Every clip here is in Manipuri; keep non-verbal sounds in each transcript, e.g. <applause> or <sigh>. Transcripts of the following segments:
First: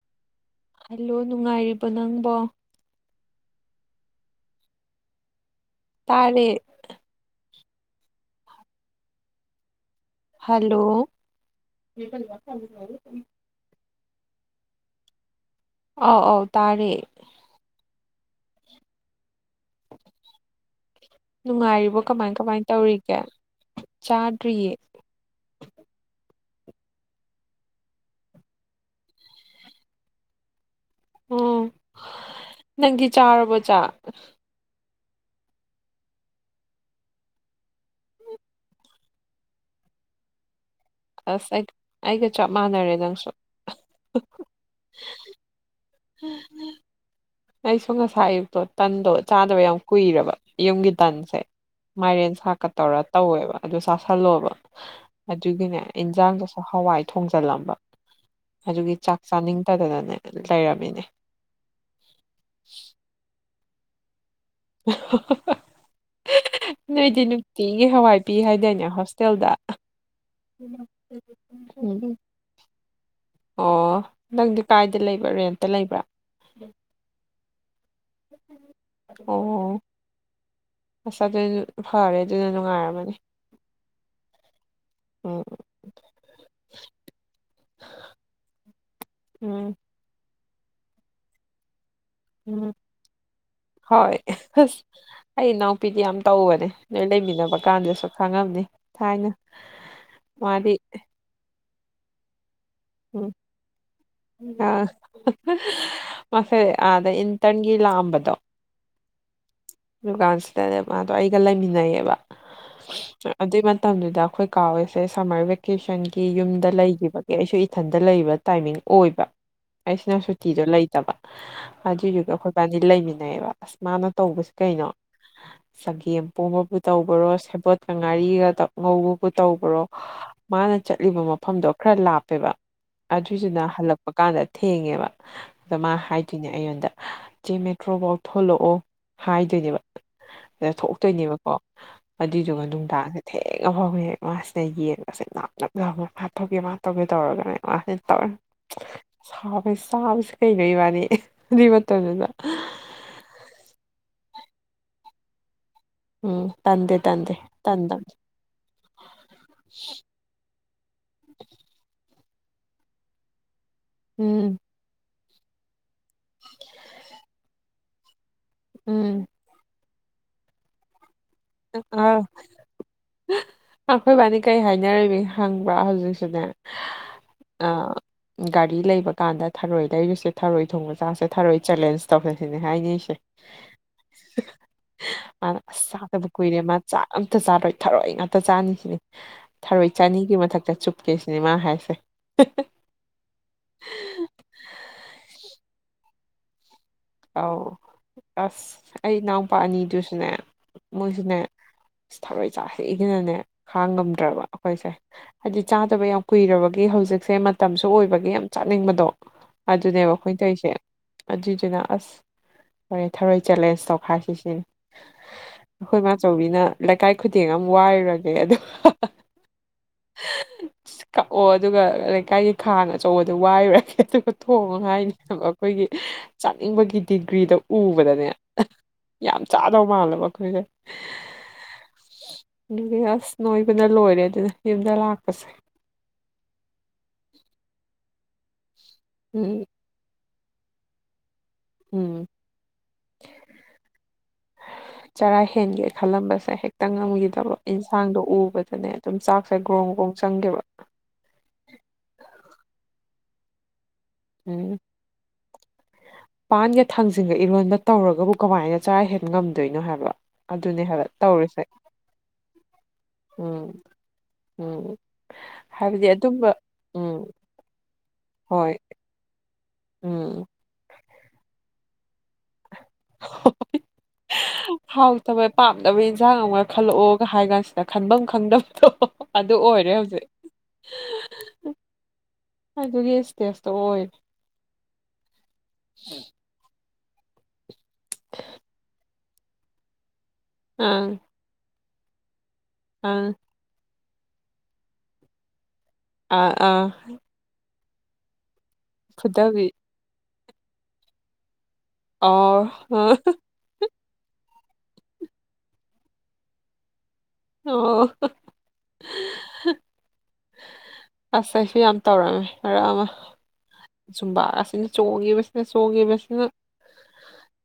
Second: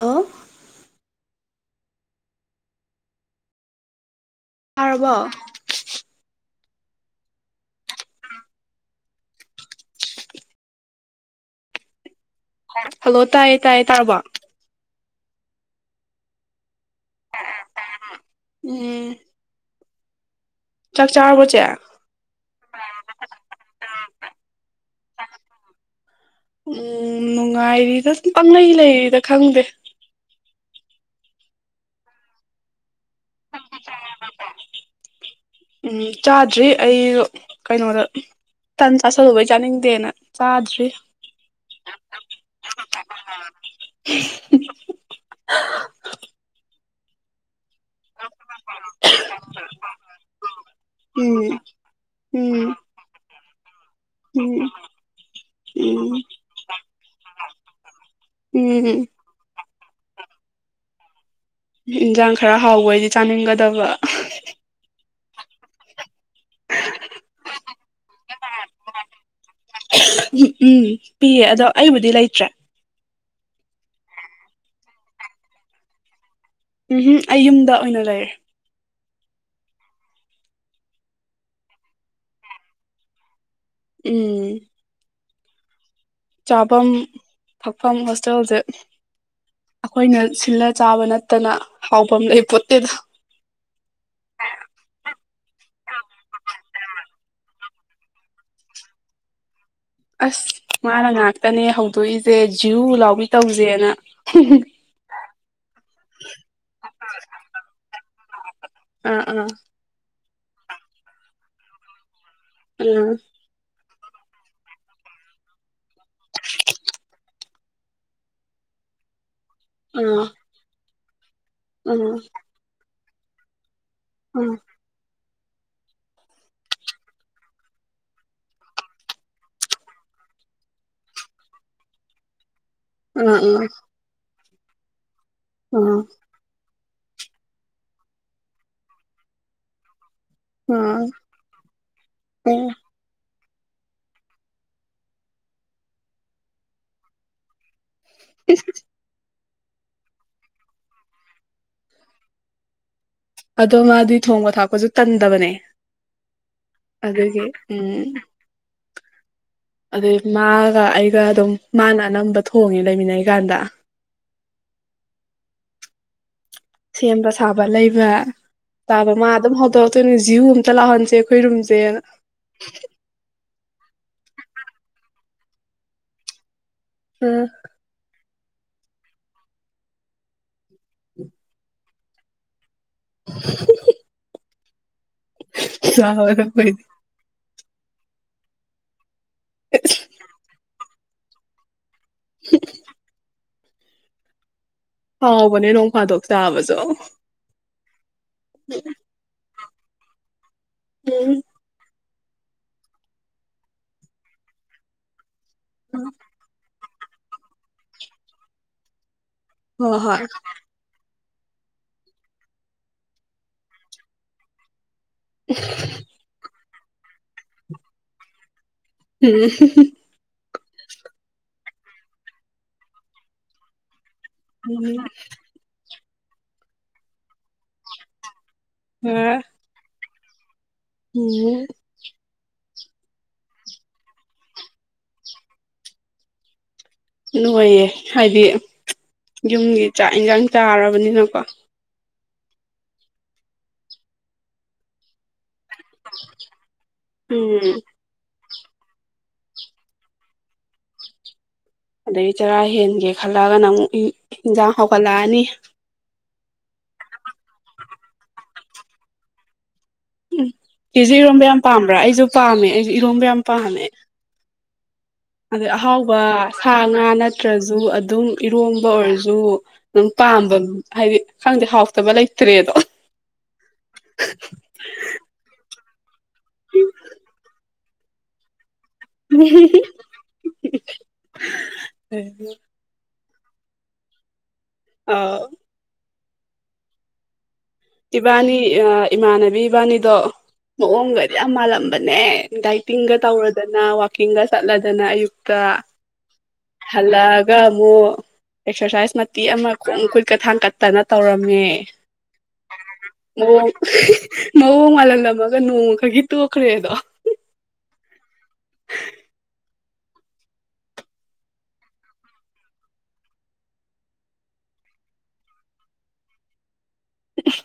ꯍꯜꯂꯣ ꯍꯜꯂꯣ ꯅꯨꯡꯉꯥꯏꯔꯤꯕ ꯅꯪꯕꯣ ꯐꯥꯔꯕꯣ ꯇꯥꯔꯦ ꯍꯜꯂꯣ <unintelligible> ꯍꯜꯂꯣ ꯇꯥꯏꯌꯦ ꯇꯥꯏꯌꯦ ꯇꯥꯔꯥꯕꯣ ꯑꯧ ꯑꯧ ꯇꯥꯔꯦ ꯎꯝ ꯆꯥꯛ ꯆꯥꯔꯕꯣ ꯆꯦ ꯅꯨꯡꯉꯥꯏꯔꯤꯕꯣ ꯀꯃꯥꯏ ꯀꯃꯥꯏ ꯇꯧꯔꯤꯒꯦ ꯆꯥꯗ꯭ꯔꯤꯌꯦ ꯎꯝ ꯅꯨꯡꯉꯥꯏꯔꯤꯗ ꯄꯥꯡꯂꯩ ꯂꯩꯔꯤꯗ ꯈꯪꯗꯦ ꯑꯣ ꯅꯪꯗꯤ ꯆꯥꯔꯕꯣ ꯆꯥꯛ ꯎꯝ ꯆꯥꯗ꯭ꯔꯤ ꯑꯩ ꯀꯩꯅꯣꯗꯥ ꯇꯟ ꯆꯥꯥꯁꯜꯂꯨꯕꯩ ꯆꯥꯅꯤꯡꯗꯦꯅꯥ ꯆꯥꯗ꯭ꯔꯤ ꯑꯁ ꯑꯩ ꯑꯩꯒꯥ ꯆꯞ ꯃꯥꯟꯅꯔꯦ ꯅꯪꯁꯨ <unintelligible> <unintelligible> ꯑꯩꯁꯨ ꯉꯁꯥꯢ ꯑꯌꯨꯛꯇꯣ ꯇꯟꯗꯣ ꯆꯥꯗꯥꯕ ꯌꯥꯝ ꯀꯨꯏꯔꯕ ꯌꯨꯝꯒꯤ ꯇꯟꯁꯦ ꯎꯝ ꯃꯥꯏꯔꯦꯟ ꯁꯥꯛꯀ ꯎꯝ ꯇꯧꯔ ꯇꯧꯋꯦꯕꯥ ꯑꯗꯨ ꯆꯥꯁꯜꯂꯣꯕ ꯎꯝ ꯑꯗꯨꯒꯤꯅꯦ ꯎꯝ ꯏꯟꯖꯥꯡꯗꯨꯁꯨ ꯍꯋꯥꯏ ꯊꯣꯡꯖꯜꯂꯝꯕ ꯎꯝꯍꯝ ꯆꯥꯅꯤꯡꯗꯥꯗꯅꯅꯦ ꯂꯩꯔꯝꯃꯤꯅꯦ ꯏꯟꯖꯥꯡ ꯈꯔ ꯍꯥꯎꯕ ꯑꯣꯢꯗꯤ ꯆꯥꯅꯤꯡꯒꯥꯗꯕ <unintelligible> ꯅꯣꯏꯗꯤ ꯅꯨꯡꯇꯤꯒꯤ ꯍꯋꯥꯏ ꯄꯤ ꯍꯥꯏꯗꯥꯏꯅꯦ ꯍꯣꯁꯇꯦꯜꯗꯥ ꯍꯤ ꯎꯝ ꯄꯤꯌꯦ ꯑꯗꯣ ꯑꯩꯕꯨꯗꯤ ꯂꯩꯇ꯭ꯔꯦ ꯑꯣ ꯅꯪꯗꯤ ꯀꯥꯏꯗ ꯂꯩꯕ꯭ꯔ ꯔꯦꯟꯇ ꯂꯩꯕ꯭ꯔꯥ ꯎꯝꯍꯝ ꯑꯩ ꯌꯨꯝꯗ ꯑꯣꯏꯅ ꯂꯩꯔꯦ ꯑꯣ ꯑꯁ <unintelligible> ꯐꯔꯦ ꯑꯗꯨꯅ ꯅꯨꯡꯉꯥꯏꯔꯝꯃꯅꯤ ꯎꯝ <unintelligible> ꯆꯥꯐꯝ ꯊꯥꯛꯐꯝ ꯍꯣꯁꯇꯦꯜꯁꯦ ꯎꯝ ꯑꯩꯈꯣꯏꯅ ꯁꯤꯜꯂꯥ ꯆꯥꯕ ꯅꯠꯇꯅ ꯍꯥꯎꯐꯝ ꯂꯩ ꯄꯣꯠꯇꯦꯗꯥ ꯍꯣꯢ ꯑꯩ ꯏꯅꯥꯎꯄꯤꯗꯤ ꯌꯥꯝ ꯇꯧꯕꯅꯦ ꯅꯣꯏ ꯂꯩꯃꯤꯟꯅꯥꯕ ꯀꯥꯟꯗꯁꯨ ꯈꯪꯉꯝꯅꯤ ꯊꯥꯏꯅꯥ ꯑꯁ ꯃꯥꯅ ꯉꯥꯛꯇꯅꯦ ꯍꯧꯗꯣꯛꯏꯁꯦ ꯖ꯭ꯌꯨ ꯂꯥꯎꯕꯤ ꯇꯧꯁꯦꯅꯥ ꯃꯁꯦ ꯑꯥꯗ ꯏꯟꯇ꯭ꯔꯟꯒꯤ ꯂꯥꯛꯑꯝꯕꯗꯣ ꯑꯥ ꯑꯥ ꯗꯨꯀꯥꯟꯁꯤꯗꯅꯦ ꯃꯥꯗꯣ ꯑꯩꯒ ꯂꯩꯃꯤꯟꯅꯩꯌꯦꯕꯥ ꯑꯗꯨꯏ ꯃꯇꯝꯗꯨꯗ ꯑꯩꯈꯣꯏ ꯀꯥꯍꯣꯏꯁꯦ ꯁꯝꯃꯔ ꯚꯦꯀꯦꯁꯟꯒꯤ ꯌꯨꯝꯗ ꯂꯩꯈꯤꯕꯒꯤ ꯑꯩꯁꯨ ꯢ ꯢꯊꯟꯗ ꯂꯩꯕ ꯇꯥꯏꯃꯤꯡ ꯑꯣꯏꯕ ꯑꯩꯁꯤꯅ ꯁꯨꯇꯤꯗꯣ ꯂꯩꯇꯕ ꯎꯝ ꯑꯗꯨꯏꯗꯨꯒ ꯑꯈꯣꯢ ꯏꯄꯥꯅꯤ ꯂꯩꯃꯤꯟꯅꯩꯌꯦꯕꯥ ꯑꯁ ꯃꯥꯅ ꯎꯝ ꯇꯧꯕꯁꯤ ꯀꯩꯅꯣ <unintelligible> ꯆꯒꯦꯝ ꯄꯣꯝꯕꯕꯨ ꯇꯧꯕꯔꯣ ꯁꯦꯕꯣꯠꯀꯥ ꯉꯥꯔꯤꯒ ꯉꯧꯕꯕꯨ ꯇꯧꯕꯔꯣ ꯃꯥꯅ ꯆꯠꯂꯤꯕ ꯃꯐꯝꯗꯣ ꯈꯔ ꯂꯥꯞꯄꯦꯕꯥ ꯎꯝ ꯎꯝ ꯎꯝ ꯑꯗꯨꯏꯗꯨꯅ ꯎꯝ ꯍꯜꯂꯛꯄ ꯀꯥꯟꯗ ꯊꯦꯡꯉꯦꯕꯥ ꯑꯗꯣ ꯃꯥ ꯍꯥꯢ ꯑꯗꯨꯏꯅꯦ ꯑꯩꯉꯣꯟꯗ ꯆꯦ ꯃꯦꯇ꯭ꯔꯣꯐꯧ ꯊꯣꯛꯂꯥꯛꯑꯣ ꯍꯥꯏꯗꯣꯏꯅꯦꯕꯥ ꯁꯤꯗ ꯎꯝ ꯎꯝ ꯊꯣꯛꯇꯣꯏꯅꯦꯕꯀꯣ ꯑꯗꯨꯏꯗꯨꯒ ꯎꯝ ꯅꯨꯡꯗꯥꯡꯁꯦ ꯊꯦꯡꯉ ꯐꯥꯎꯕ ꯃꯥꯥꯁꯤꯗ ꯌꯦꯡꯉꯁꯦ ꯃꯁꯝ ꯅꯞ ꯅꯞ ꯂꯥꯎꯔꯒ ꯍꯥꯠꯄꯤꯒ ꯇꯧꯔꯒꯅꯦ ꯃꯥꯁꯤꯅ ꯇꯧꯔ ꯁꯥꯎꯒꯩ ꯆꯥꯕꯁꯤ ꯀꯩꯅꯣ ꯏꯕꯥꯅꯤ ꯑꯗꯨꯏ ꯃꯇꯝꯗꯨꯗ ꯑꯗꯣ ꯃꯥꯗꯤ ꯊꯣꯡꯕ ꯊꯥꯛꯄꯁꯨ ꯇꯟꯗꯕꯅꯦ ꯎꯝ ꯇꯟꯗꯦ ꯇꯟꯗꯦ ꯑꯗꯒꯤ ꯎꯝ ꯇꯟꯗꯕꯅꯤ ꯑ ꯃꯥꯒ ꯑꯩꯒ ꯑꯗꯨꯝ ꯃꯥꯅ ꯑꯅꯝꯕ ꯊꯣꯡꯉꯦ ꯂꯩꯃꯤꯟꯅꯩꯀꯥꯟꯗ ꯎꯝ ꯁꯦꯝꯕ ꯁꯥꯕ ꯂꯩꯕ ꯇꯥꯕ ꯎꯝ ꯃꯥ ꯑꯗꯨꯝ ꯍꯧꯗꯣꯔꯛꯇꯣꯏꯅꯤ ꯖꯤꯌꯨ ꯑꯝꯇ ꯂꯥꯎꯍꯟꯁꯦ ꯑꯩꯈꯣꯏ ꯔꯨꯝꯁꯦꯅ ꯑꯥ ꯑꯩꯈꯣꯏꯕꯥꯏꯅꯤ ꯀꯩ ꯍꯥꯏꯅꯔꯝꯃꯤ ꯈꯪꯕ꯭ꯔꯥ ꯍꯧꯖꯤꯛꯁꯨꯅꯦ ꯎꯝ ꯒꯥꯔꯤ ꯂꯩꯕꯀꯥꯟꯗ ꯊꯔꯣꯏ ꯂꯩꯔꯨꯁꯦ ꯊꯔꯣꯏ ꯊꯣꯡꯕ ꯆꯥꯁꯦ ꯊꯔꯣꯏ ꯆꯦꯂꯦꯟꯁ ꯇꯧꯁꯤꯁꯤꯅꯦ ꯍꯥꯏꯅꯩꯁꯦ ꯃꯥꯅ ꯑꯁ ꯆꯥꯗꯕ ꯀꯨꯏꯔꯦ ꯃꯥ ꯂꯥꯎꯍꯜꯂꯛꯄꯩꯅꯦ ꯆꯥꯛ ꯑꯝꯇ ꯆꯥꯔꯣꯏ ꯊꯔꯣꯏ ꯉꯥꯛꯇ ꯆꯥꯅꯤꯁꯤꯅꯤ ꯊꯔꯣꯏ ꯆꯅꯤꯒꯤ ꯃꯊꯛꯇ ꯆꯨꯞꯀꯦꯁꯤꯅꯦ ꯃꯥ ꯍꯥꯏꯁꯦ ꯍꯥꯎꯕꯅꯦ ꯅꯣꯡ ꯐꯥꯗꯣꯛ ꯆꯥꯕꯁꯨ ꯑꯧ ꯑꯁ ꯑꯩ ꯏꯅꯥꯎꯄꯥ ꯑꯅꯤꯗꯨꯁꯨꯅꯦ ꯎꯝ ꯃꯣꯏꯁꯨꯅꯦ ꯊꯔꯣꯏ ꯆꯁꯦꯅꯅꯦ ꯈꯥꯡ ꯉꯝꯗ꯭ꯔꯕ ꯑꯩꯈꯣꯏꯁꯦ ꯍꯥꯏꯗꯤ ꯆꯥꯗꯕ ꯌꯥꯝ ꯀꯨꯏꯔꯕꯒꯤ ꯍꯧꯖꯤꯛꯁꯦ ꯃꯇꯝꯁꯨ ꯑꯣꯏꯕꯒꯤ ꯌꯥꯝ ꯆꯥꯅꯤꯡꯕꯗꯣ ꯍꯣꯏ ꯑꯗꯨꯅꯦꯕ ꯍꯣꯏ ꯑꯩꯈꯣꯏ ꯇꯧꯔꯤꯁꯦ ꯑꯗꯨꯏꯗꯨꯅ ꯑꯁ ꯐꯔꯦ ꯊꯔꯣꯏ ꯆꯦꯂꯦꯟꯖ ꯇꯧꯈꯥꯏ ꯁꯤ ꯁꯤꯅꯤ ꯑꯩꯈꯣꯏ ꯃꯥꯆꯧꯕꯤꯅ ꯂꯩꯀꯥꯏ ꯈꯨꯗꯦꯡ ꯑꯃ ꯋꯥꯔꯨꯔꯒꯦ ꯑꯗꯨ ꯎꯝ ꯀꯛꯑꯣ ꯑꯗꯨꯒ ꯂꯩꯀꯥꯏꯒꯤ ꯈꯥꯡ ꯑꯆꯧꯕꯗꯨ ꯋꯥꯏꯔꯨꯔꯒꯦ ꯑꯗꯨꯒ ꯊꯣꯡꯉꯣ ꯍꯥꯏꯅꯦ ꯈꯔ ꯑꯩꯈꯣꯏꯒꯤ ꯆꯥꯅꯤꯡꯕꯒꯤ ꯗꯤꯒ꯭ꯔꯤꯗꯣ ꯎꯕꯗꯅꯦ ꯌꯥꯝ ꯆꯥꯗꯧ ꯃꯥꯜꯂꯕ ꯑꯩꯈꯣꯏꯁꯦ ꯍꯝ ꯑꯗꯨꯒꯤ ꯑꯁ ꯅꯣꯏꯕꯅ ꯂꯣꯏꯔꯦ ꯑꯗꯨꯅ ꯌꯨꯝꯗ ꯂꯥꯛꯄꯁꯦ ꯅꯣꯏꯌꯦ ꯍꯥꯏꯗꯤ ꯎꯝ ꯌꯨꯝꯒꯤ ꯆꯥꯛ ꯏꯟꯁꯥꯡ ꯆꯥꯔꯕꯅꯤꯅꯀꯣ ꯎꯝ ꯆꯔꯥ ꯍꯦꯟꯒꯦ ꯈꯜꯂꯝꯕꯁꯦ ꯍꯦꯛꯇ ꯉꯝꯈꯤꯗꯕꯣ ꯎꯝ ꯏꯟꯁꯥꯡꯗꯣ ꯎꯕꯗꯅꯦ ꯑꯗꯨꯝ ꯆꯥꯛꯁꯦ ꯒ꯭ꯔꯣꯡ ꯒ꯭ꯔꯣꯡ ꯆꯪꯒꯤꯕ ꯑꯗꯒꯤ ꯆꯔꯥ ꯍꯦꯟꯒꯦ ꯈꯜꯂꯒꯅ ꯑꯃꯨꯛ ꯏꯟꯖꯥꯡ ꯎꯝ ꯍꯥꯎꯒꯠꯂꯛꯑꯅꯤ ꯄꯥꯟꯒ ꯊꯥꯡꯖꯤꯡꯒ ꯏꯔꯣꯟꯕ ꯇꯧꯔꯒꯕꯨ ꯀꯃꯥꯏꯅ ꯆꯥꯔꯥ ꯍꯦꯟ ꯉꯝꯗꯣꯏꯅꯣ ꯍꯥꯏꯕ ꯎꯝ ꯑꯗꯨꯅꯦ ꯍꯥꯏꯕ ꯆꯦꯁꯨ ꯏꯔꯣꯝꯕ ꯌꯥꯝ ꯇꯧꯔꯤꯁꯦ ꯄꯥꯝꯕ꯭ꯔꯥ ꯑꯩꯁꯨ ꯄꯥꯝꯃꯦ ꯑꯩꯁꯨ ꯏꯔꯣꯝꯕ ꯌꯥꯝ ꯎꯝ ꯄꯥꯝꯃꯦ ꯎꯝ ꯑꯗꯩ ꯍꯥꯏꯕꯗꯤ ꯑꯍꯥꯎꯕ ꯑꯗꯨꯝꯕ ꯁꯥ ꯉꯥ ꯎꯝ ꯅꯠꯇ꯭ꯔꯦ ꯅꯠꯇ꯭ꯔꯁꯨ ꯑꯗꯨꯝ ꯍꯣꯏ ꯏꯔꯣꯝꯕ ꯑꯣꯏꯔꯁꯨ ꯑꯗꯨꯝ ꯎꯝ ꯄꯥꯝꯕ ꯍꯥꯏꯗꯤ ꯈꯪꯗꯦ ꯍꯥꯎꯇꯕ ꯂꯩꯇ꯭ꯔꯦꯗꯣ ꯍꯣꯏ ꯍꯥꯎꯇꯕ ꯄꯥꯝꯗꯕ ꯏꯟꯁꯥꯡ ꯑꯃꯒ ꯈꯜꯂꯛꯑꯣ ꯀꯥꯥꯏ ꯍꯥꯏ ꯀꯥꯟꯁꯤꯗ ꯈꯟꯐꯝ ꯈꯪꯗꯕꯗꯣ ꯑꯗꯨ ꯑꯣꯏꯔꯦ ꯍꯧꯖꯤꯛ ꯑꯗꯨꯒꯤ ꯏꯁꯇꯦꯖꯇꯣ ꯑꯣꯏꯔꯦ ꯑ ꯎꯝ ꯏꯕꯥꯅꯤ ꯏꯃꯥꯟꯅꯕꯤ ꯏꯕꯥꯅꯤꯗꯣ ꯑꯪ ꯃꯑꯣꯡꯒꯗꯤ ꯌꯥꯝ ꯃꯥꯜꯂꯝꯕꯅꯦ ꯗꯥꯏ ꯇꯤꯡꯒ ꯑꯪ ꯇꯧꯔꯗꯅ ꯋꯥꯛꯀꯤꯡꯒ ꯆꯠꯂꯗꯅ ꯑꯌꯨꯛꯇ ꯑꯥ ꯑꯥ ꯍꯜꯂꯛ ꯒ ꯑꯃꯨꯛ ꯑꯦꯛꯁꯔꯁꯥꯏꯁ ꯃꯇꯦꯛ ꯐꯨꯗꯕꯤ ꯑꯃ ꯈꯣꯡ ꯈꯨꯨꯠꯀ ꯊꯥꯡꯀꯠꯇꯅ ꯇꯧꯔꯝꯃꯦ ꯑꯣ ꯃꯑꯣꯡ ꯃꯑꯣꯡ ꯃꯥꯜꯍꯜꯂꯝꯃꯒ ꯅꯣꯡꯃ ꯈꯛꯒꯤ ꯇꯣꯛꯈ꯭ꯔꯦꯗꯣ ꯑꯣ ꯑꯁ ꯑꯩꯁꯨ ꯌꯥꯝ ꯇꯧꯔꯝꯃꯦ ꯃꯔꯛ ꯑꯃ ꯖꯨꯝꯕꯒꯁꯤꯅ ꯆꯣꯡꯉꯤꯕꯁꯤꯅ ꯆꯣꯡꯉꯤꯕꯁꯤꯅ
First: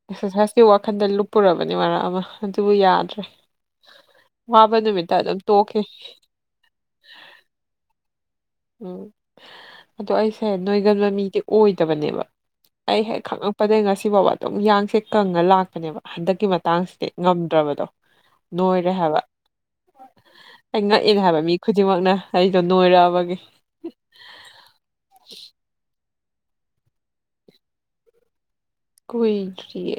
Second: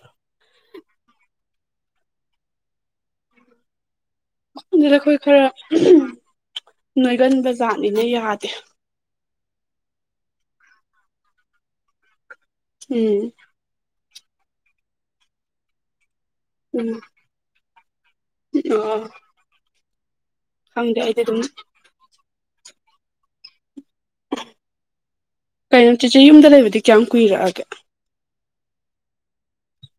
ꯑꯦꯛꯁꯔꯁꯥꯏꯁ ꯁꯤ ꯋꯥꯈꯟꯗ ꯂꯨꯞꯄꯨꯔꯕꯅꯤ ꯃꯔꯛ ꯑꯃ ꯑꯗꯨꯕꯨ ꯌꯥꯗ꯭ꯔꯦ ꯋꯥꯕ ꯑꯗꯨꯗ ꯅꯨꯃꯤꯠꯇ ꯑꯩꯈꯣꯏ ꯑꯗꯨꯝ ꯈꯔ ꯇꯣꯛꯈꯤ ꯅꯣꯏꯒꯟꯕ ꯖꯥꯠꯅꯤꯅ ꯌꯥꯗꯦ ꯎꯝ ꯑꯗꯣ ꯑꯩꯁꯦ ꯅꯣꯏꯒꯟꯕ ꯃꯤꯗꯤ ꯑꯣꯏꯗꯕꯅꯦꯕ ꯑꯩ ꯍꯦꯛ ꯎꯝ ꯈꯪꯉꯛ ꯄꯗꯩ ꯉꯁꯤꯐꯥꯎꯕ ꯑꯗꯨꯝ ꯌꯥꯡꯁꯦ ꯀꯪꯉ ꯂꯥꯛꯄꯅꯦꯕ ꯍꯟꯗꯛꯀꯤ ꯎꯝ ꯃꯇꯥꯡꯁꯤꯗꯤ ꯉꯝꯗ꯭ꯔꯕꯗꯣ ꯅꯣꯏꯔꯦ ꯑꯣ ꯍꯥꯏꯕ ꯑꯩ ꯈꯪꯗꯦ ꯉꯛꯏꯅꯦ ꯑꯩꯗꯤ ꯍꯥꯏꯕ ꯑꯗꯨꯝ ꯃꯤ ꯈꯨ ꯗꯤꯡꯃꯛꯅ ꯑꯩꯗꯣ ꯅꯣꯏꯔꯛꯑꯕꯒꯤ ꯀꯩꯅꯣ ꯆꯦꯆꯦ ꯌꯨꯝꯗ ꯂꯩꯕꯗꯤ ꯀꯌꯥꯝ ꯀꯨꯏꯔꯛꯑꯒꯦ ꯀꯨꯏꯗ꯭ꯔꯤꯌꯦ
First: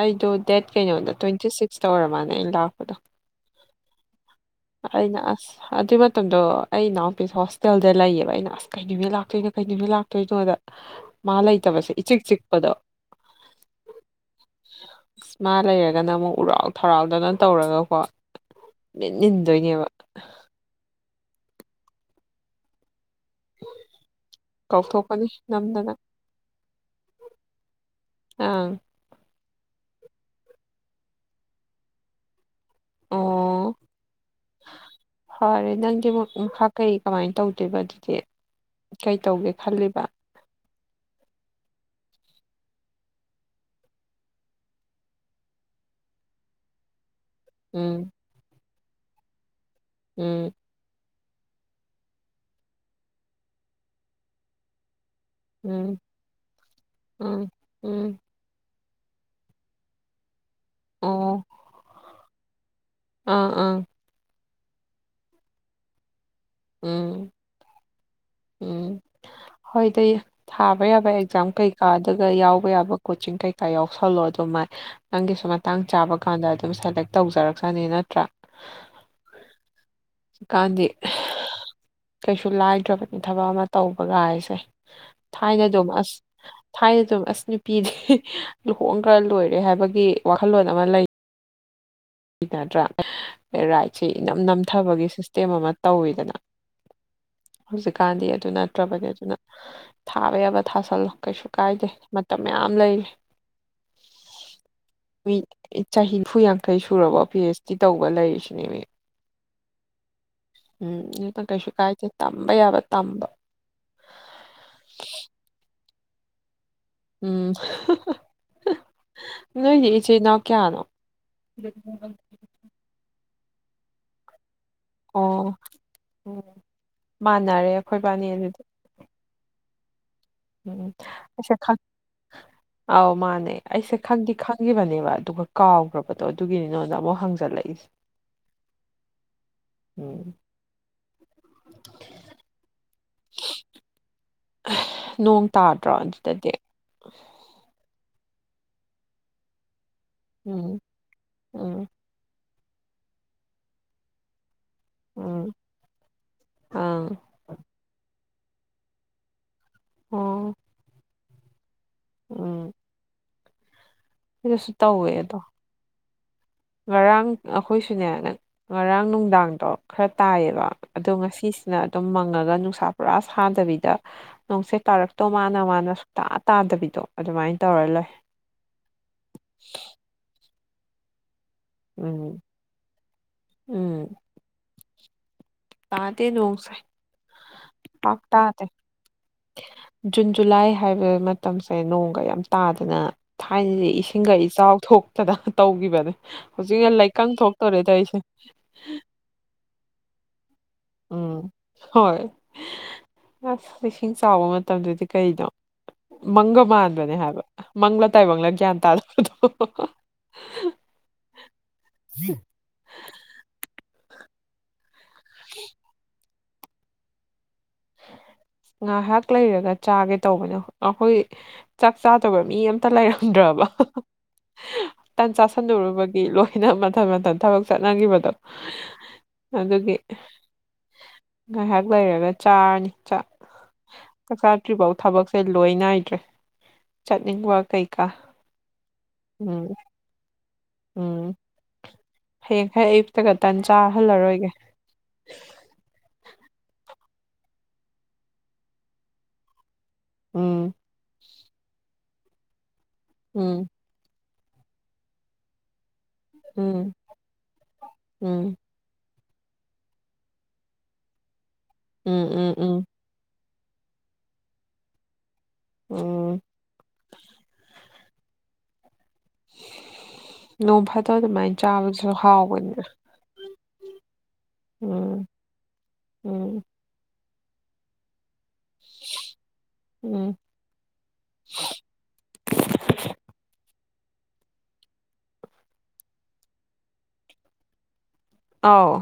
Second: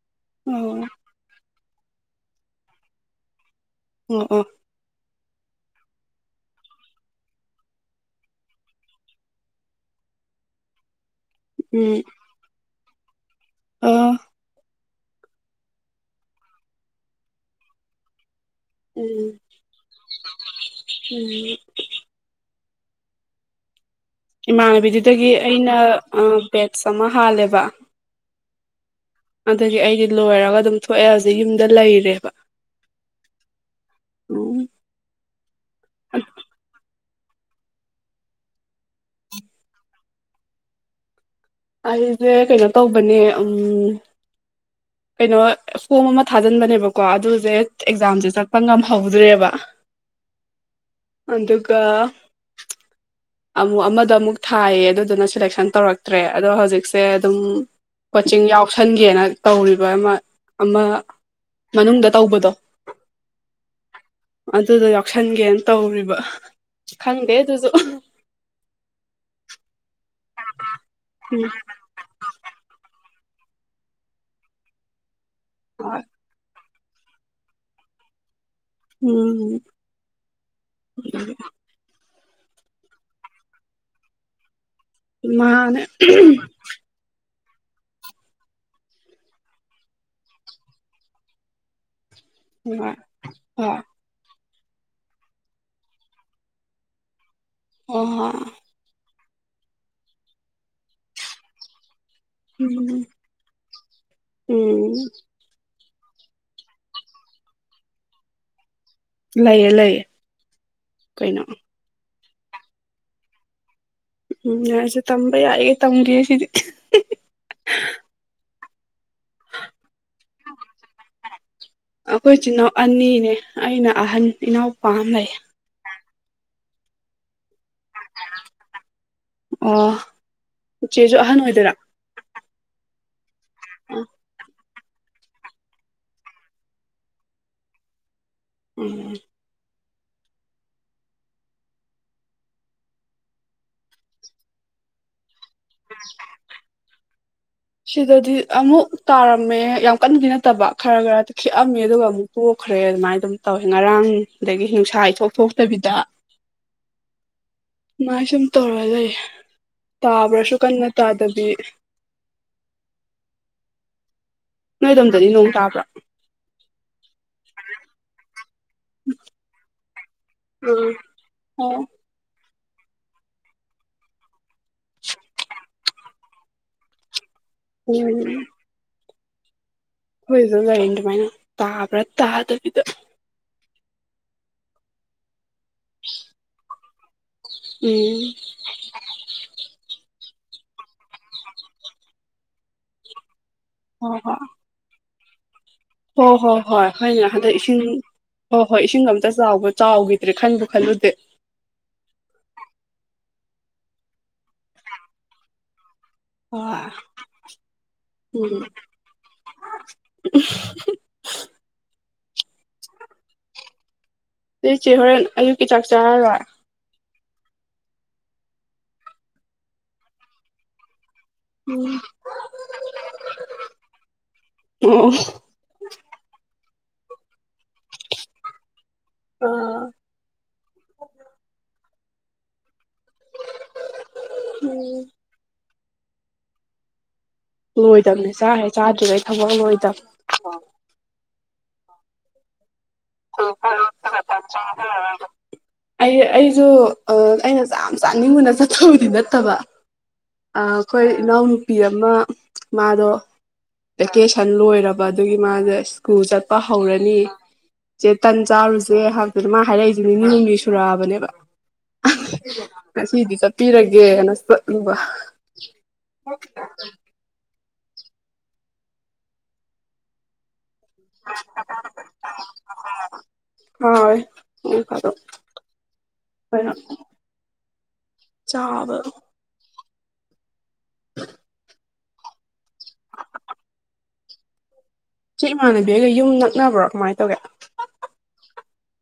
ꯑꯩꯗꯣ ꯗꯦꯠ ꯑꯣ ꯀꯩꯅꯣꯗ ꯇꯣꯏꯟꯇꯤ ꯁꯤꯛꯁ ꯇ ꯑꯣꯏꯔ ꯃꯥꯜꯅꯦ ꯑꯩꯅ ꯂꯥꯛꯄꯗꯣ ꯎꯝ ꯑꯣ ꯑꯩꯅ ꯑꯁ ꯑꯗꯨꯏ ꯃꯇꯝꯗꯣ ꯑꯩ ꯏꯅꯥꯎꯄꯤ ꯍꯣꯁꯇꯦꯜꯗ ꯂꯩꯌꯦꯕ ꯑꯩꯅ ꯑꯁ ꯀꯩ ꯅꯨꯃꯤꯠ ꯂꯥꯛꯇꯣꯏꯅꯣ ꯀꯩ ꯅꯨꯃꯤꯠ ꯂꯥꯛꯇꯣꯏꯅꯣꯗ ꯃꯥ ꯂꯩꯇꯕꯁꯦ ꯏꯆꯤꯛ ꯆꯤꯛꯄꯗꯣ ꯑꯥ ꯑꯁ ꯃꯥ ꯂꯩꯔꯒꯅ ꯑꯃꯨꯛ ꯎꯔꯥꯎ ꯊꯔꯥꯎꯗꯅ ꯇꯧꯔꯒꯀꯣ ꯎꯝ ꯃꯤꯠꯅꯤꯟꯗꯣꯏꯅꯦꯕ ꯎꯝ ꯀꯧꯊꯣꯛꯀꯅꯤ ꯏꯃꯥꯟꯅꯕꯤꯗꯨꯗꯒꯤ ꯑꯩꯅ ꯅꯝꯗꯅ ꯑ ꯕꯦꯠꯁ ꯑꯃ ꯍꯥꯜꯂꯦꯕ ꯑꯥ ꯑꯗꯨꯒꯤ ꯑꯩꯗꯤ ꯂꯣꯏꯔꯒ ꯑꯗꯨꯝ ꯊꯣꯛꯑꯦ ꯍꯧꯖꯤꯛ ꯌꯨꯝꯗ ꯂꯩꯔꯦꯕ <unintelligible> ꯐꯥꯔꯦ ꯅꯪꯗꯤ ꯃꯛ ꯃꯈꯥ ꯀꯩ ꯀꯃꯥꯏꯟ ꯇꯧꯗꯣꯏꯕ ꯑꯗꯨꯗꯤ ꯀꯩ ꯇꯧꯒꯦ ꯈꯜꯂꯤꯕ ꯑꯩꯖꯦ ꯀꯩꯅꯣ ꯇꯧꯕꯅꯦ ꯎꯝ ꯀꯩꯅꯣ ꯐꯣꯝ ꯑꯃ ꯊꯥꯖꯤꯟꯕꯅꯦꯕꯀꯣ ꯑꯗꯨꯖꯦ ꯎꯝ ꯑꯦꯛꯖꯥꯝꯁꯦ ꯆꯠꯄ ꯉꯝꯍꯧꯗ꯭ꯔꯦꯕ ꯎꯝ ꯑꯗꯨꯒ ꯑꯃꯨꯛ ꯑꯃꯗ ꯑꯃꯨꯛ ꯊꯥꯏꯌꯦ ꯑꯗꯨꯗꯨꯅ ꯁꯦꯂꯦꯛꯁꯟ ꯎꯝ ꯇꯧꯔꯛꯇ꯭ꯔꯦ ꯑꯗꯣ ꯍꯧꯖꯤꯛꯁꯦ ꯑꯗꯨꯝ ꯎꯝ ꯎꯝ ꯀꯣꯆꯤꯡ ꯌꯥꯎꯁꯟꯒꯦꯅ ꯇꯧꯔꯤ ꯕ ꯑꯃ ꯑꯃ ꯑꯣ ꯃꯅꯨꯡꯗ ꯇꯧꯕꯗꯣ ꯑꯥ ꯑꯥ ꯑꯗꯨꯗꯣ ꯌꯥꯎꯁꯟꯒꯦꯟ ꯇꯧꯔꯤꯕ ꯎꯝ ꯈꯪꯗꯦ ꯑꯗꯨꯖꯨ ꯎꯝ ꯍꯣꯏꯗꯩ ꯊꯥꯕ ꯌꯥꯕ ꯎꯝ ꯑꯦꯛꯖꯥꯝ ꯀꯩ ꯀꯥ ꯑꯗꯨꯒ ꯌꯥꯎꯕ ꯌꯥꯕ ꯀꯣꯆꯤꯡ ꯀꯩꯀꯥ ꯌꯥꯎꯁꯜꯂꯣ ꯑꯗꯨꯃꯥꯏ ꯅꯪꯒꯤꯁꯨ ꯃꯇꯥꯡ ꯆꯥꯕ ꯀꯥꯟꯗ ꯑꯗꯨꯝ ꯁꯂꯦꯛ ꯇꯧꯖꯔꯛꯁꯅꯤ ꯅꯠꯇ꯭ꯔꯥ ꯎꯝ ꯍꯧꯖꯤꯛꯀꯥꯟꯗꯤ ꯀꯩꯁꯨ ꯂꯥꯏꯗ꯭ꯔꯕꯅꯤ ꯊꯕꯛ ꯑꯃ ꯇꯧꯕ ꯒꯥꯏꯁꯦ ꯃꯥꯅꯦ ꯊꯥꯏꯅꯗꯨꯝ ꯑꯁ ꯅꯨꯄꯤꯗꯤ ꯂꯨꯍꯣꯡꯒ꯭ꯔ ꯂꯣꯏꯔꯦ ꯍꯥꯏꯕꯒꯤ ꯋꯥꯈꯜꯂꯣꯟ ꯑꯃ ꯂꯩ ꯀꯤꯅꯗ꯭ꯔꯥ ꯑ ꯑꯣ ꯔꯥꯏꯠꯁꯤ ꯏꯅꯝ ꯅꯝꯊꯕꯒꯤ ꯁꯤꯁꯇꯦꯝ ꯑꯃ ꯇꯧꯋꯤꯗꯅ ꯍꯧꯖꯤꯛꯀꯥꯟꯗꯤ ꯍ ꯑꯗꯨ ꯅꯠꯇ꯭ꯔꯕꯅꯦ ꯑꯗꯨꯅ ꯊꯥꯕ ꯌꯥꯕ ꯊꯥꯖꯜꯂꯣ ꯀꯩꯁꯨ ꯀꯥꯏꯗꯦ ꯃꯇꯝ ꯃꯌꯥꯝ ꯎꯝ ꯂꯩꯔꯤ ꯎꯝ ꯃꯤ ꯆꯍꯤ ꯅꯤꯐꯨ ꯌꯥꯡꯈꯩ ꯁꯨꯔꯕꯥꯎ ꯄꯤ ꯍꯥꯆ ꯗꯤ ꯇꯧꯕ ꯂꯩꯔꯤꯁꯤꯅꯦꯃꯤ ꯂꯩꯌꯦ ꯂꯩꯌꯦ ꯎꯝ ꯑꯗꯨꯗ ꯀꯩꯅꯣ ꯀꯩꯁꯨ ꯀꯥꯏꯗꯦ ꯇꯝꯕ ꯌꯥꯕ ꯇꯝꯕ꯫ ꯎꯝ ꯌꯥꯁꯨ ꯇꯝꯕ ꯌꯥꯔꯤꯒꯩ ꯇꯝꯒꯦ ꯁꯤꯗꯤ꯫ ꯎꯝ ꯅꯣꯏꯗꯤ ꯏꯆꯤꯜ ꯏꯅꯥꯎ ꯀꯌꯥꯅꯣ? ꯑꯈꯣꯏ ꯏꯆꯤꯜ ꯏꯅꯥꯎ ꯑꯅꯤꯅꯦ ꯑꯩꯅ ꯑꯍꯟ ꯏꯅꯥꯎ ꯑꯣ ꯎꯝ ꯃꯥꯟꯅꯔꯦ ꯑꯈꯣꯏ ꯕꯥꯅꯤ ꯑꯗꯨꯗꯤ꯫ ꯑꯣ ꯎꯝ ꯏꯆꯦꯁꯨ ꯑꯍꯟ ꯑꯩꯁꯦ ꯑꯣꯏꯗꯣꯏꯔꯥ ꯈꯪ ꯑꯥꯎ ꯃꯥꯅꯦ ꯑꯩꯁꯦ ꯈꯪꯗꯤ ꯈꯪ ꯈꯪꯈꯤꯕꯅꯦꯕ ꯑꯗꯨꯒ ꯀꯥꯎꯈ꯭ꯔꯕꯗꯣ ꯑꯗꯨꯒꯤꯅꯤ ꯅꯪꯉꯣꯟꯗ ꯑꯃꯨꯛ ꯍꯪꯖꯜꯂꯛꯏꯁꯦ꯫ ꯎꯝ ꯎꯝ ꯅꯣꯡ ꯇꯥꯗ꯭ꯔꯣ ꯑꯗꯨꯗꯗꯤ꯫ ꯁꯤꯗꯗꯤ ꯑꯃꯨꯛ ꯇꯥꯔꯝꯃꯦ ꯌꯥꯝ ꯀꯟꯗꯤ ꯅꯠꯇꯕ ꯎꯝ ꯈꯔ ꯈꯔꯗꯤ ꯈꯤꯛꯑꯝꯃꯦ ꯎꯝ ꯑꯗꯨꯒ ꯑꯃꯨꯛ ꯄꯣꯛꯈ꯭ꯔꯦ ꯑꯗꯨꯃꯥꯏꯅ ꯑꯗꯨꯝ ꯇꯧꯋꯦ ꯉꯔꯥꯡ ꯑꯗꯒꯤ ꯍꯤꯡꯁꯥ ꯏꯊꯣꯛ ꯎꯝ ꯊꯣꯛꯇꯕꯤꯗ ꯑꯪ ꯃꯥꯥꯏ ꯁꯨꯝ ꯇꯧꯔ ꯂꯩꯔꯦ ꯇꯥꯕ꯭ꯔꯁꯨ ꯑꯣ ꯀꯟꯅ ꯇꯥꯗꯕꯤ꯫ ꯎꯝ ꯁꯤꯗꯁꯨ ꯅꯣꯏ ꯇꯧꯋꯦ ꯗꯣꯝꯗꯗꯤ ꯑꯗꯣ ꯅꯣꯡ ꯇꯥꯕ꯭ꯔꯥ꯫ ꯉꯔꯥꯡ ꯑꯈꯣꯏꯁꯨꯅꯦ ꯉꯔꯥꯡ ꯅꯨꯡꯗꯥꯡꯗꯣ ꯈꯔ ꯇꯥꯏꯌꯦꯕ ꯑꯥ ꯑꯗꯣ ꯉꯁꯤꯁꯤꯅ ꯑꯣ ꯑꯗꯨꯝ ꯃꯪꯉꯒ ꯅꯨꯡꯁꯥ ꯄꯨꯔꯥ ꯁꯥꯗꯕꯤꯗ ꯅꯣꯡꯁꯦ ꯇꯥꯔꯛꯇꯧ ꯃꯥꯅ ꯃꯥꯅ ꯁꯨꯛꯇꯥ ꯇꯥꯗꯕꯤꯗꯣ ꯑꯗꯨꯃꯥꯏꯅ ꯇꯧꯔ ꯂꯩ ꯎꯝ ꯑꯩꯈꯣꯏꯗꯨꯗ ꯂꯩꯔꯤꯅꯦ ꯑꯗꯨꯃꯥꯏꯅ ꯇꯥꯕ꯭ꯔꯥ ꯎꯝ ꯇꯥꯗꯕꯤꯗ꯫ ꯎꯝ ꯇꯥꯗꯦ ꯅꯣꯡꯁꯦ ꯄꯥꯛ ꯎꯝ ꯇꯥꯗꯦ꯫ ꯖꯨꯟ ꯖꯨꯂꯥꯏ ꯍꯥꯏꯕ ꯃꯇꯝꯁꯦ ꯅꯣꯡꯒ ꯌꯥꯝ ꯇꯥꯗꯅ ꯊꯥꯏꯅꯗꯤ ꯍꯣꯏ ꯏꯁꯤꯡꯒ ꯍꯣꯏ ꯏꯆꯥꯎ ꯊꯣꯛꯇꯅ ꯇꯧꯈꯤꯕꯅꯦ ꯍꯣꯏ ꯍꯣꯏ ꯍꯧꯖꯤꯛꯅ ꯍꯣꯏ ꯍꯣꯏꯅꯦ ꯂꯩꯀꯪ ꯍꯟꯗꯛ ꯊꯣꯛꯇꯣꯔꯦ ꯏꯁꯤꯡ ꯇꯧꯔꯤꯁꯦ꯫ ꯍꯣꯏ ꯍꯣꯏ ꯏꯁꯤꯡ ꯑꯝꯇ ꯆꯥꯎꯕ ꯆꯥꯎꯈꯤꯗ꯭ꯔꯦ ꯈꯟꯕꯨ ꯈꯜꯂꯨꯗꯦ꯫ ꯎꯝ ꯍꯣꯏ ꯑꯁ ꯏꯁꯤꯡ ꯆꯥꯎꯕ ꯃꯇꯝꯗꯨꯗꯤ ꯀꯅꯣ꯫ ꯃꯪꯒ ꯍꯣꯏ ꯃꯥꯟꯕꯅꯦ ꯍꯥꯏꯕ ꯃꯪꯂ ꯇꯥꯏꯕꯪꯂ ꯎꯝ ꯒ꯭ꯌꯥꯟ ꯇꯥꯗꯕꯗꯣ꯫ ꯍ <unintelligible> ꯅꯣꯏꯆꯦ ꯍꯣꯔꯦꯟ ꯑꯌꯨꯛꯀꯤ ꯆꯥꯛ ꯆꯥꯔꯔꯣꯏ꯫ ꯉꯥꯏꯍꯥꯛ ꯂꯩꯔꯒ ꯆꯥꯒꯦ ꯇꯧꯕꯅꯦ ꯍꯣꯏ꯫ ꯑꯈꯣꯏ ꯆꯥꯛ ꯆꯥꯗꯕ ꯃꯤ ꯑꯃꯇ ꯂꯩꯔꯝꯗ꯭ꯔꯕ ꯎꯝ ꯇꯟ ꯆꯁꯜ ꯁꯟꯔꯨꯕꯒꯤ ꯂꯣꯏꯅ ꯃꯊꯟ ꯃꯊꯟ꯫ ꯊꯕꯛ ꯆꯠꯅꯈꯤꯕꯗꯣ ꯑꯣ ꯑꯗꯨꯒꯤ ꯉꯥꯏꯍꯥꯛ ꯂꯩꯔꯒ ꯆꯥꯔꯅꯤ ꯆꯥꯛ ꯆꯥꯗ꯭ꯔꯤꯐꯥꯎ ꯊꯕꯛ ꯂꯣꯏ ꯅꯥꯏꯗ꯭ꯔꯦ ꯆꯠꯅꯤꯡꯕ꯫ ꯀꯩꯀꯥ ꯂꯣꯏꯗꯕꯅꯦ ꯆꯥꯛ ꯍꯦꯛ ꯆꯥꯗ꯭ꯔꯤꯉꯩ ꯊꯕꯛ ꯎꯝ ꯂꯣꯏꯗꯕ꯫ ꯎꯝ ꯍꯌꯦꯡꯈꯩ ꯑꯌꯨꯛꯇꯒ ꯇꯥꯟ ꯆꯥꯍꯜꯂꯔꯣꯏꯒꯦ꯫ ꯑꯥ ꯑ ꯑꯩ ꯑꯩꯁꯨ ꯑ ꯑꯩꯅ ꯆꯥꯛ ꯌꯥꯝ ꯆꯥꯅꯤꯡꯕꯅ ꯆꯠꯊꯕꯗꯤ ꯅꯠꯇꯕ ꯑ ꯎꯝ ꯑꯈꯣꯏ ꯏꯅꯥꯎꯅꯨꯄꯤ ꯑꯃ ꯃꯥꯗꯣ ꯎꯝ ꯚꯦꯀꯦꯁꯟ ꯂꯣꯏꯔꯕ ꯑꯗꯨꯒꯤ ꯃꯥꯖꯦ ꯁ꯭ꯀꯨꯜ ꯆꯠꯄ ꯎꯝ ꯍꯧꯔꯅꯤ ꯆꯦ ꯇꯟ ꯎꯝ ꯆꯥꯔꯨꯁꯦ ꯍꯥꯏꯕꯗꯨꯗ ꯃꯥ ꯍꯥꯏꯔꯛꯏꯁꯦ ꯅꯤꯅꯤ ꯍꯨꯝꯅꯤ ꯁꯨꯔꯛꯑꯕꯅꯦꯕ ꯎꯝ ꯎꯝ ꯎꯝ ꯉꯁꯤꯗꯤ ꯆꯠꯄꯤꯔꯒꯦꯅ ꯆꯠꯂꯨꯕ ꯎꯝ <unintelligible> ꯅꯣꯡ ꯐꯥꯗꯣꯛ ꯑꯗꯨꯃꯥꯏꯟ ꯆꯥꯕꯗꯨꯁꯨ ꯍꯥꯎꯕꯅꯤꯅ ꯍꯥꯎꯋꯦ ꯅꯣꯡ ꯐꯥꯗꯣꯛ ꯎꯝ ꯎꯝ ꯆꯥꯎꯕ ꯎꯝ <unintelligible> <unintelligible> ꯆꯦ ꯏꯃꯥꯟꯅꯕꯤ ꯈꯣꯏꯒ ꯌꯨꯝ ꯅꯛꯅꯕ꯭ꯔꯣ ꯀꯃꯥꯏꯅ ꯇꯧꯒꯦ ꯑꯥꯎ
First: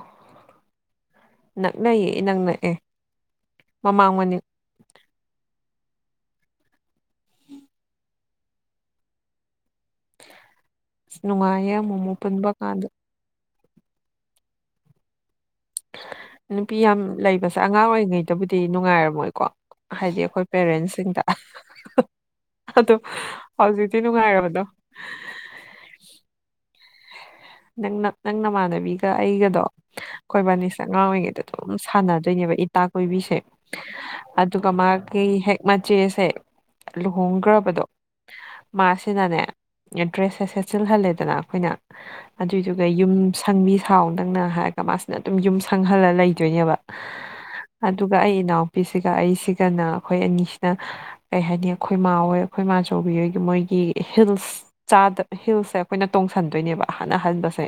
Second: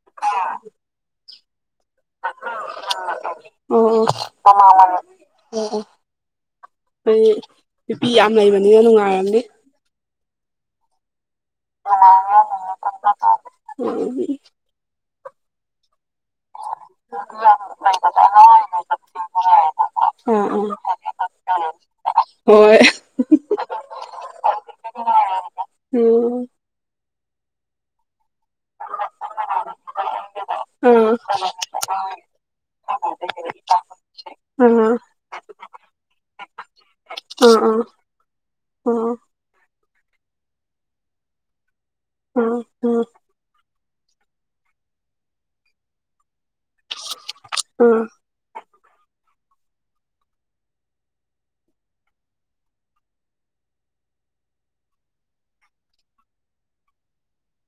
ꯅꯛꯅꯩꯌꯦ ꯏꯅꯛ ꯅꯛꯑꯦ ꯃꯃꯥꯡ ꯃꯅꯤꯡ <unintelligible> ꯑꯣ ꯑꯣ ꯅꯨꯄꯤ ꯌꯥꯝ ꯂꯩꯕꯅꯤꯅ ꯅꯨꯡꯉꯥꯏꯔꯝꯅꯤ ꯑꯁ ꯅꯨꯡꯉꯥꯏ <unintelligible> ꯅꯨꯄꯤ ꯌꯥꯝ ꯂꯩꯕꯁꯦ ꯑꯉꯥꯡ ꯑꯣꯏꯔꯤꯉꯩꯗꯕꯨꯗꯤ ꯅꯨꯡꯉꯥꯏꯔꯝꯃꯣꯏꯀꯣ ꯍꯥꯏꯗꯤ ꯑꯩꯈꯣꯏ ꯑꯥ ꯑꯥ ꯄꯦꯔꯦꯟꯁꯁꯤꯡꯗ ꯍꯣꯏ ꯑꯗꯣ ꯍꯧꯖꯤꯛꯇꯤ ꯅꯨꯡꯉꯥꯏꯔꯕꯗꯣ ꯎꯝ ꯅꯪꯅ ꯅꯪ ꯅꯃꯥꯟꯅꯕꯤꯒ ꯑꯩꯒꯗꯣ ꯑꯩꯈꯣꯏ ꯕꯥꯅꯤꯁꯦ ꯑꯥ ꯑꯉꯥꯡ ꯑꯥ ꯑꯣꯏꯔꯤꯉꯩꯗ ꯑꯗꯨꯝ ꯁꯥꯟꯅꯗꯣꯏꯅꯦꯕ ꯏꯇꯥ ꯑꯥ ꯑꯥ ꯀꯣꯏꯕꯤꯁꯦ ꯑꯥ ꯑꯗꯨꯒ ꯑꯥ ꯑꯥ ꯑꯥ ꯃꯥꯒꯤ ꯍꯦꯛ ꯃꯆꯦꯁꯦ ꯍꯣꯏ ꯂꯨꯍꯣꯡꯈ꯭ꯔꯕꯗꯣ ꯃꯥꯁꯤꯅꯅꯦ ꯗ꯭ꯔꯦꯁꯁꯦ ꯁꯦꯠꯆꯤꯜꯍꯜꯂꯦꯗꯅ ꯑꯩꯈꯣꯏꯅ ꯑꯗꯨꯏꯗꯨꯒ ꯌꯨꯝ ꯁꯪꯕꯤ ꯁꯥꯎ ꯅꯪꯅ ꯍꯥꯏꯔꯒ ꯃꯥꯁꯤꯅ ꯑꯗꯨꯝ ꯌꯨꯝ ꯁꯪꯍꯜꯂ ꯂꯩꯗꯣꯏꯅꯦꯕ ꯑꯗꯨꯒ ꯑꯩ ꯏꯅꯥꯎꯄꯤꯁꯤꯒ ꯑꯩꯁꯤꯒꯅ ꯑꯩꯈꯣꯏ ꯑꯅꯤꯁꯤꯅ ꯀꯩ ꯍꯥꯏꯅꯤ ꯑꯩꯈꯣꯏ ꯃꯥꯍꯣꯏ ꯑꯩꯈꯣꯏ ꯃꯥꯆꯧꯕꯤ ꯃꯣꯏꯒꯤ ꯍꯤꯜꯁ ꯆꯥꯗꯕ ꯍꯤꯜꯁꯦ ꯑꯩꯈꯣꯏꯅ ꯇꯣꯡꯁꯟꯗꯣꯏꯅꯦꯕ ꯑꯍꯥꯟ ꯑꯍꯟꯕꯁꯦ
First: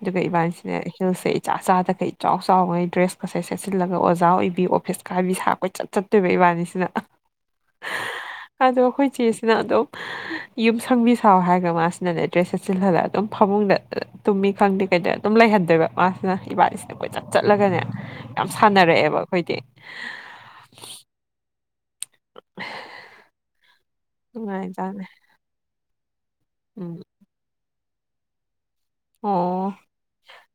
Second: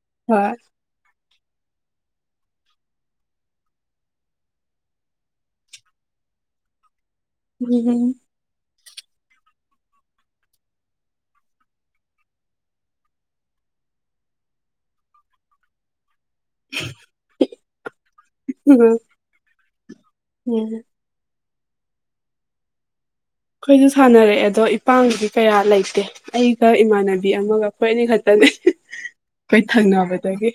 ꯑꯗꯨꯒ ꯏꯕꯥꯅꯤꯁꯤꯅ ꯍꯤꯜꯁꯦ ꯏꯆꯥ ꯆꯥꯗꯒꯩ ꯏꯆꯥꯎ ꯆꯥꯎꯉꯩ ꯗ꯭ꯔꯦꯁꯀꯁꯦ ꯁꯦꯠꯆꯤꯜꯂꯒ ꯑꯣꯖꯥ ꯑꯣꯏꯕꯤ ꯑꯣꯐꯤꯁ ꯀꯥꯕꯤ ꯁꯥ ꯀꯣꯏꯆꯠ ꯆꯠ ꯆꯠ ꯇꯣꯏꯕ ꯏꯕꯥꯅꯤꯁꯤꯅ ꯎꯝ ꯎꯝ ꯑꯗꯣ ꯑꯩꯈꯣꯏ ꯆꯦꯁꯤꯅ ꯑꯗꯨꯝ ꯌꯨꯝ ꯁꯪꯕꯤ ꯁꯥꯎ ꯍꯥꯏꯔꯒ ꯃꯥꯁꯤꯅꯅꯦ ꯗ꯭ꯔꯦꯁ ꯁꯦꯠꯆꯤꯜꯍꯜꯂꯛꯑꯦ ꯑꯗꯨꯝ ꯐꯃꯨꯡꯗ ꯇꯨꯝꯃꯤ ꯈꯪꯗꯦ ꯀꯩꯗ ꯑꯗꯨꯝ ꯂꯩꯍꯟꯗꯣꯏꯕ ꯃꯥꯟ ꯑꯗꯨꯅ ꯏꯕꯥꯅꯤꯁꯤꯅ ꯀꯣꯏꯆꯠ ꯆꯠꯂꯒꯅꯦ ꯌꯥꯝ ꯎꯝ ꯁꯥꯟꯅꯔꯛꯑꯦꯕ ꯑꯩꯈꯣꯏꯗꯤ ꯎꯝ ꯑꯩꯈꯣꯏꯁꯨ ꯁꯥꯟꯅꯔꯛꯑꯦ ꯑꯗꯣ ꯅꯨꯡꯉꯥꯏꯖꯥꯠꯅꯦ ꯏꯄꯥꯥꯝꯒꯤꯗꯤ ꯀꯌꯥ ꯂꯩꯇꯦ ꯑꯩꯒ ꯎꯝ ꯏꯃꯥꯟꯅꯕꯤ ꯕꯤ ꯑꯃꯒ ꯑꯩꯈꯣꯏ ꯑꯅꯤ ꯈꯛꯇꯅꯤ ꯑꯩꯈꯣꯏ ꯑꯣ ꯊꯪꯅꯕꯗꯒꯤ